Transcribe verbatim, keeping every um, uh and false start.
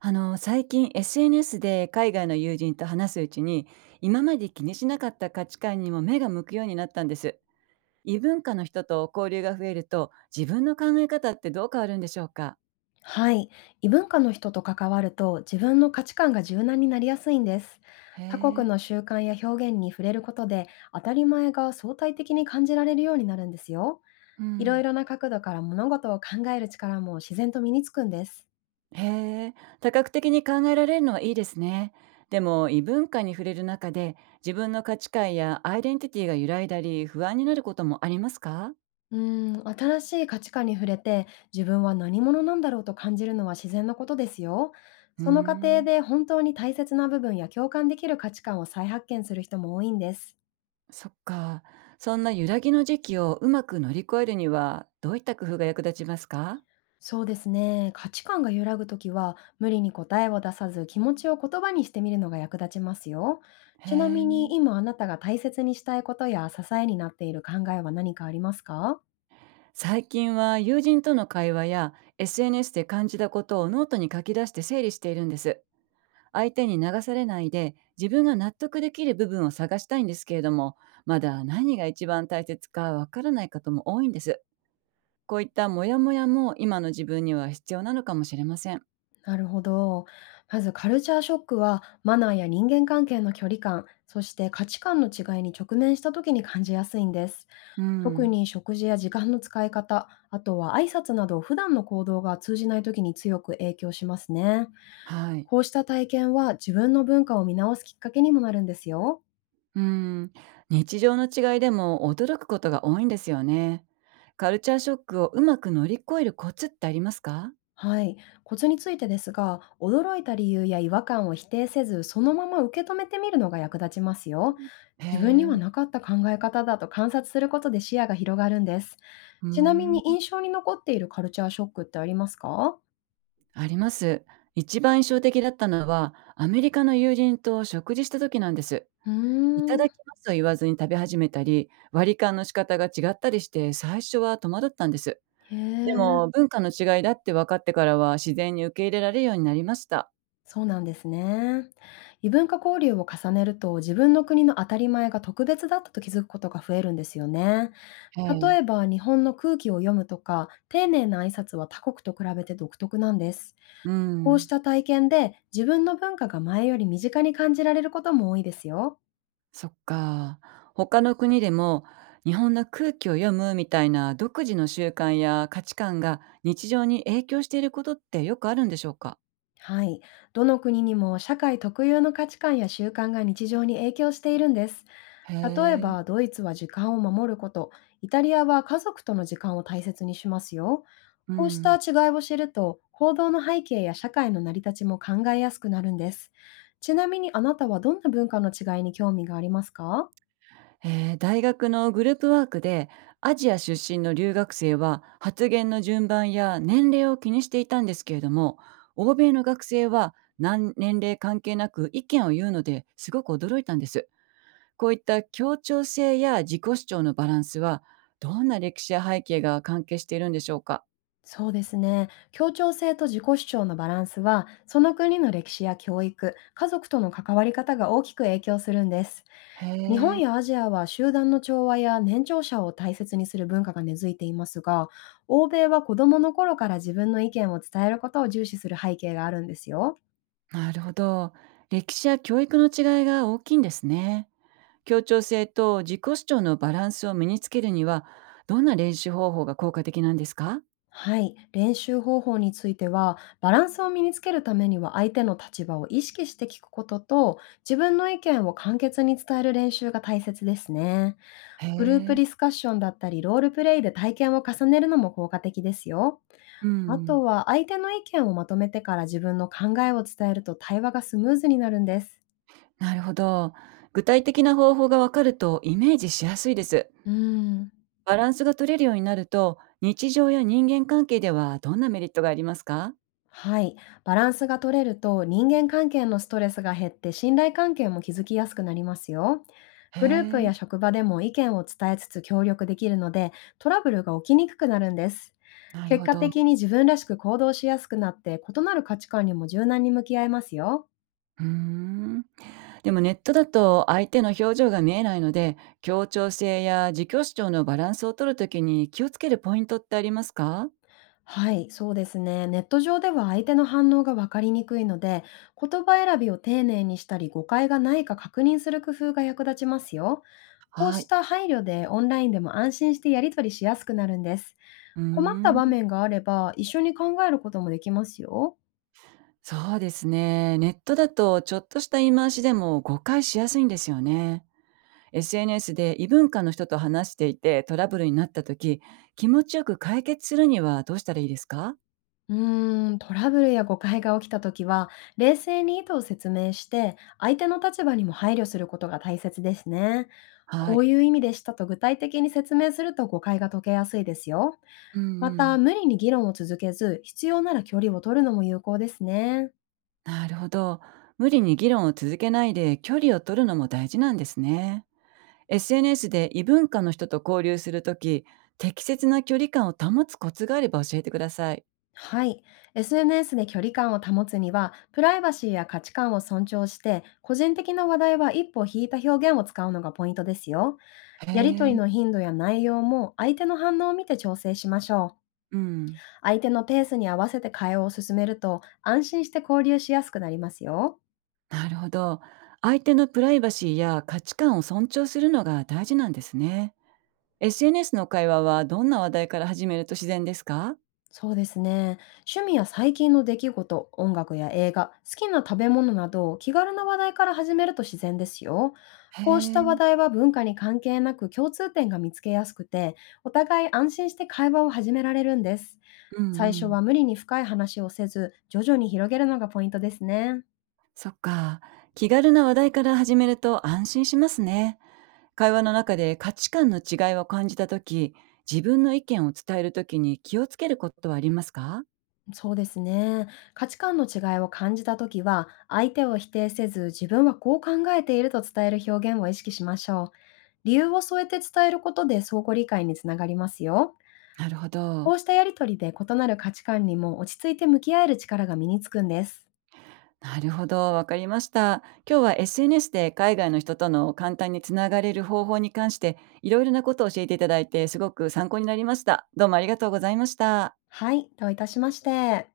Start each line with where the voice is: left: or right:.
right: あの最近 エスエヌエス で海外の友人と話すうちに、今まで気にしなかった価値観にも目が向くようになったんです。異文化の人と交流が増えると、自分の考え方ってどう変わるんでしょうか？
left: はい。異文化の人と関わると自分の価値観が柔軟になりやすいんです。
right: へ
left: 他国
right: え。
left: の習慣や表現に触れることで当たり前が相対的に感じられるようになるんですよ。
right: う
left: いろい
right: ん。
left: ろな角度から物事を考える力も自然と身につくんです。
right: へえ。多角的に考えられるのはいいですね。でも異文化に触れる中で、自分の価値観やアイデンティティが揺らいだり不安になることもありますか？
left: うーん、新しい価値観に触れて自分は何者なんだろうと感じるのは自然なことですよ。
right: うー
left: その過程
right: ん、
left: で本当に大切な部分や共感できる価値観を再発見する人も多いんです。
right: そっか。そんな揺らぎの時期をうまく乗り越えるには、どういった工夫が役立ちますか？
left: そうですね。価値観が揺らぐときは、無理に答えを出さず、気持ちを言葉にしてみるのが役立ちますよ。
right: へ
left: ちなみに、
right: え。
left: 今あなたが大切にしたいことや支えになっている考えは何かありますか？
right: 最近は友人との会話や エスエヌエス で感じたことをノートに書き出して整理しているんです。相手に流されないで自分が納得できる部分を探したいんですけれども、まだ何が一番大切かわからない方も多いんです。こういったモヤモヤも今の自分には必要なのかもしれません。
left: なるほど。まず、カルチャーショックは、マナーや人間関係の距離感、そして価値観の違いに直面したときに感じやすいんです。
right: う
left: 特
right: ん。
left: に食事や時間の使い方、あとは挨拶など普段の行動が通じないときに強く影響しますね。
right: はい。
left: こうした体験は自分の文化を見直すきっかけにもなるんですよ。
right: うーん、日常の違いでも驚くことが多いんですよね。カルチャーショックをうまく乗り越えるコツってありますか？
left: はい。コツについてですが、驚いた理由や違和感を否定せず、そのまま受け止めてみるのが役立ちますよ。
right: へ
left: 自分には
right: え、
left: なかった考え方だと観察することで視野が広がるんです。
right: う
left: ちなみ
right: ー
left: に
right: ん、
left: 印象に残っているカルチャーショックってありますか？
right: あります。一番印象的だったのは、アメリカの友人と食事した時なんです。
left: う
right: いた
left: ー
right: だき
left: ん。
right: ますと言わずに食べ始めたり、割り勘の仕方が違ったりして、最初は戸惑ったんです。
left: へ
right: で
left: え。
right: も、文化の違いだって分かってからは自然に受け入れられるようになりました。
left: そうなんですね。異文化交流を重ねると自分の国の当たり前が特別だったと気づくことが増えるんですよね。
right: へ
left: 例
right: え。
left: えば日本の空気を読むとか丁寧な挨拶は他国と比べて独特なんです。
right: う
left: こうし
right: ん。
left: た体験で自分の文化が前より身近に感じられることも多いですよ。
right: そっか。他の国でも、日本の空気を読むみたいな独自の習慣や価値観が日常に影響していることってよくあるんでしょうか？
left: はい。どの国にも社会特有の価値観や習慣が日常に影響しているんです。
right: へ
left: 例え
right: え。
left: ば、ドイツは時間を守ること、イタリアは家族との時間を大切にしますよ。
right: う
left: こうした
right: ん。
left: 違いを知ると、行動の背景や社会の成り立ちも考えやすくなるんです。ちなみにあなたはどんな文化の違いに興味がありますか？
right: えー、大学のグループワークで、アジア出身の留学生は発言の順番や年齢を気にしていたんですけれども、欧米の学生は何年齢関係なく意見を言うのですごく驚いたんです。こういった協調性や自己主張のバランスは、どんな歴史や背景が関係しているんでしょうか？
left: そうですね。協調性と自己主張のバランスは、その国の歴史や教育、家族との関わり方が大きく影響するんです。
right: へ
left: 日本
right: え。
left: やアジアは集団の調和や年長者を大切にする文化が根付いていますが、欧米は子供の頃から自分の意見を伝えることを重視する背景があるんですよ。
right: なるほど。歴史や教育の違いが大きいんですね。協調性と自己主張のバランスを身につけるには、どんな練習方法が効果的なんですか？
left: はい、練習方法については、バランスを身につけるためには相手の立場を意識して聞くことと、自分の意見を簡潔に伝える練習が大切ですね。
right: へ
left: グループ
right: え。
left: ディスカッションだったり、ロールプレイで体験を重ねるのも効果的ですよ。
right: う
left: あと
right: ん、
left: は相手の意見をまとめてから自分の考えを伝えると対話がスムーズになるんです。
right: なるほど。具体的な方法がわかるとイメージしやすいです。
left: うん。
right: バランスが取れるようになると、日常や人間関係ではどんなメリットがありますか？
left: はい。バランスが取れると人間関係のストレスが減って信頼関係も築きやすくなりますよ。
right: へ
left: グループ
right: え。
left: や職場でも意見を伝えつつ協力できるのでトラブルが起きにくくなるんです。
right: なる
left: 結
right: ほ
left: 果
right: ど。
left: 的に自分らしく行動しやすくなって異なる価値観にも柔軟に向き合えますよ。
right: うーん。でもネットだと相手の表情が見えないので、協調性や自己主張のバランスを取るときに気をつけるポイントってありますか？
left: はい、そうですね。ネット上では相手の反応が分かりにくいので、言葉選びを丁寧にしたり、誤解がないか確認する工夫が役立ちますよ。こう
right: は
left: し
right: い。
left: た配慮でオンラインでも安心してやり取りしやすくなるんです。
right: うー
left: 困った場
right: ん。
left: 面があれば、一緒に考えることもできますよ。
right: そうですね。ネットだとちょっとした言い回しでも誤解しやすいんですよね。エスエヌエス で異文化の人と話していてトラブルになったとき、気持ちよく解決するにはどうしたらいいですか？
left: うーん、トラブルや誤解が起きたときは、冷静に意図を説明して、相手の立場にも配慮することが大切ですね。
right: は
left: こう
right: い。
left: いう意味でしたと具体的に説明すると誤解が解けやすいですよ。
right: うん
left: ま
right: うん。
left: た、無理に議論を続けず、必要なら距離を取るのも有効ですね。
right: なるほど。無理に議論を続けないで距離を取るのも大事なんですね。エスエヌエス で異文化の人と交流するとき、適切な距離感を保つコツがあれば教えてください。
left: はい。エスエヌエス で距離感を保つには、プライバシーや価値観を尊重して、個人的な話題は一歩引いた表現を使うのがポイントですよ。
right: へ
left: やりとり
right: え。
left: の頻度や内容も、相手の反応を見て調整しましょう。
right: うん。
left: 相手のペースに合わせて会話を進めると、安心して交流しやすくなりますよ。
right: なるほど。相手のプライバシーや価値観を尊重するのが大事なんですね。エスエヌエス の会話はどんな話題から始めると自然ですか？
left: そうですね。趣味や最近の出来事、音楽や映画、好きな食べ物など、気軽な話題から始めると自然ですよ。
right: へ
left: こうした話
right: え。
left: 題は文化に関係なく共通点が見つけやすくて、お互い安心して会話を始められるんです。
right: うんう
left: 最初
right: ん。
left: は無理に深い話をせず、徐々に広げるのがポイントですね。
right: そっか。気軽な話題から始めると安心しますね。会話の中で価値観の違いを感じた時、自分の意見を伝える時に気をつけることはありますか？
left: そうですね。価値観の違いを感じたときは、相手を否定せず、自分はこう考えていると伝える表現を意識しましょう。理由を添えて伝えることで相互理解につながりますよ。
right: なるほ
left: こ
right: ど。
left: うしたやりとりで異なる価値観にも落ち着いて向き合える力が身につくんです。
right: なるほど、わかりました。今日は エスエヌエス で海外の人との簡単につながれる方法に関していろいろなことを教えていただいて、すごく参考になりました。どうもありがとうございました。
left: はい、どういたしまして。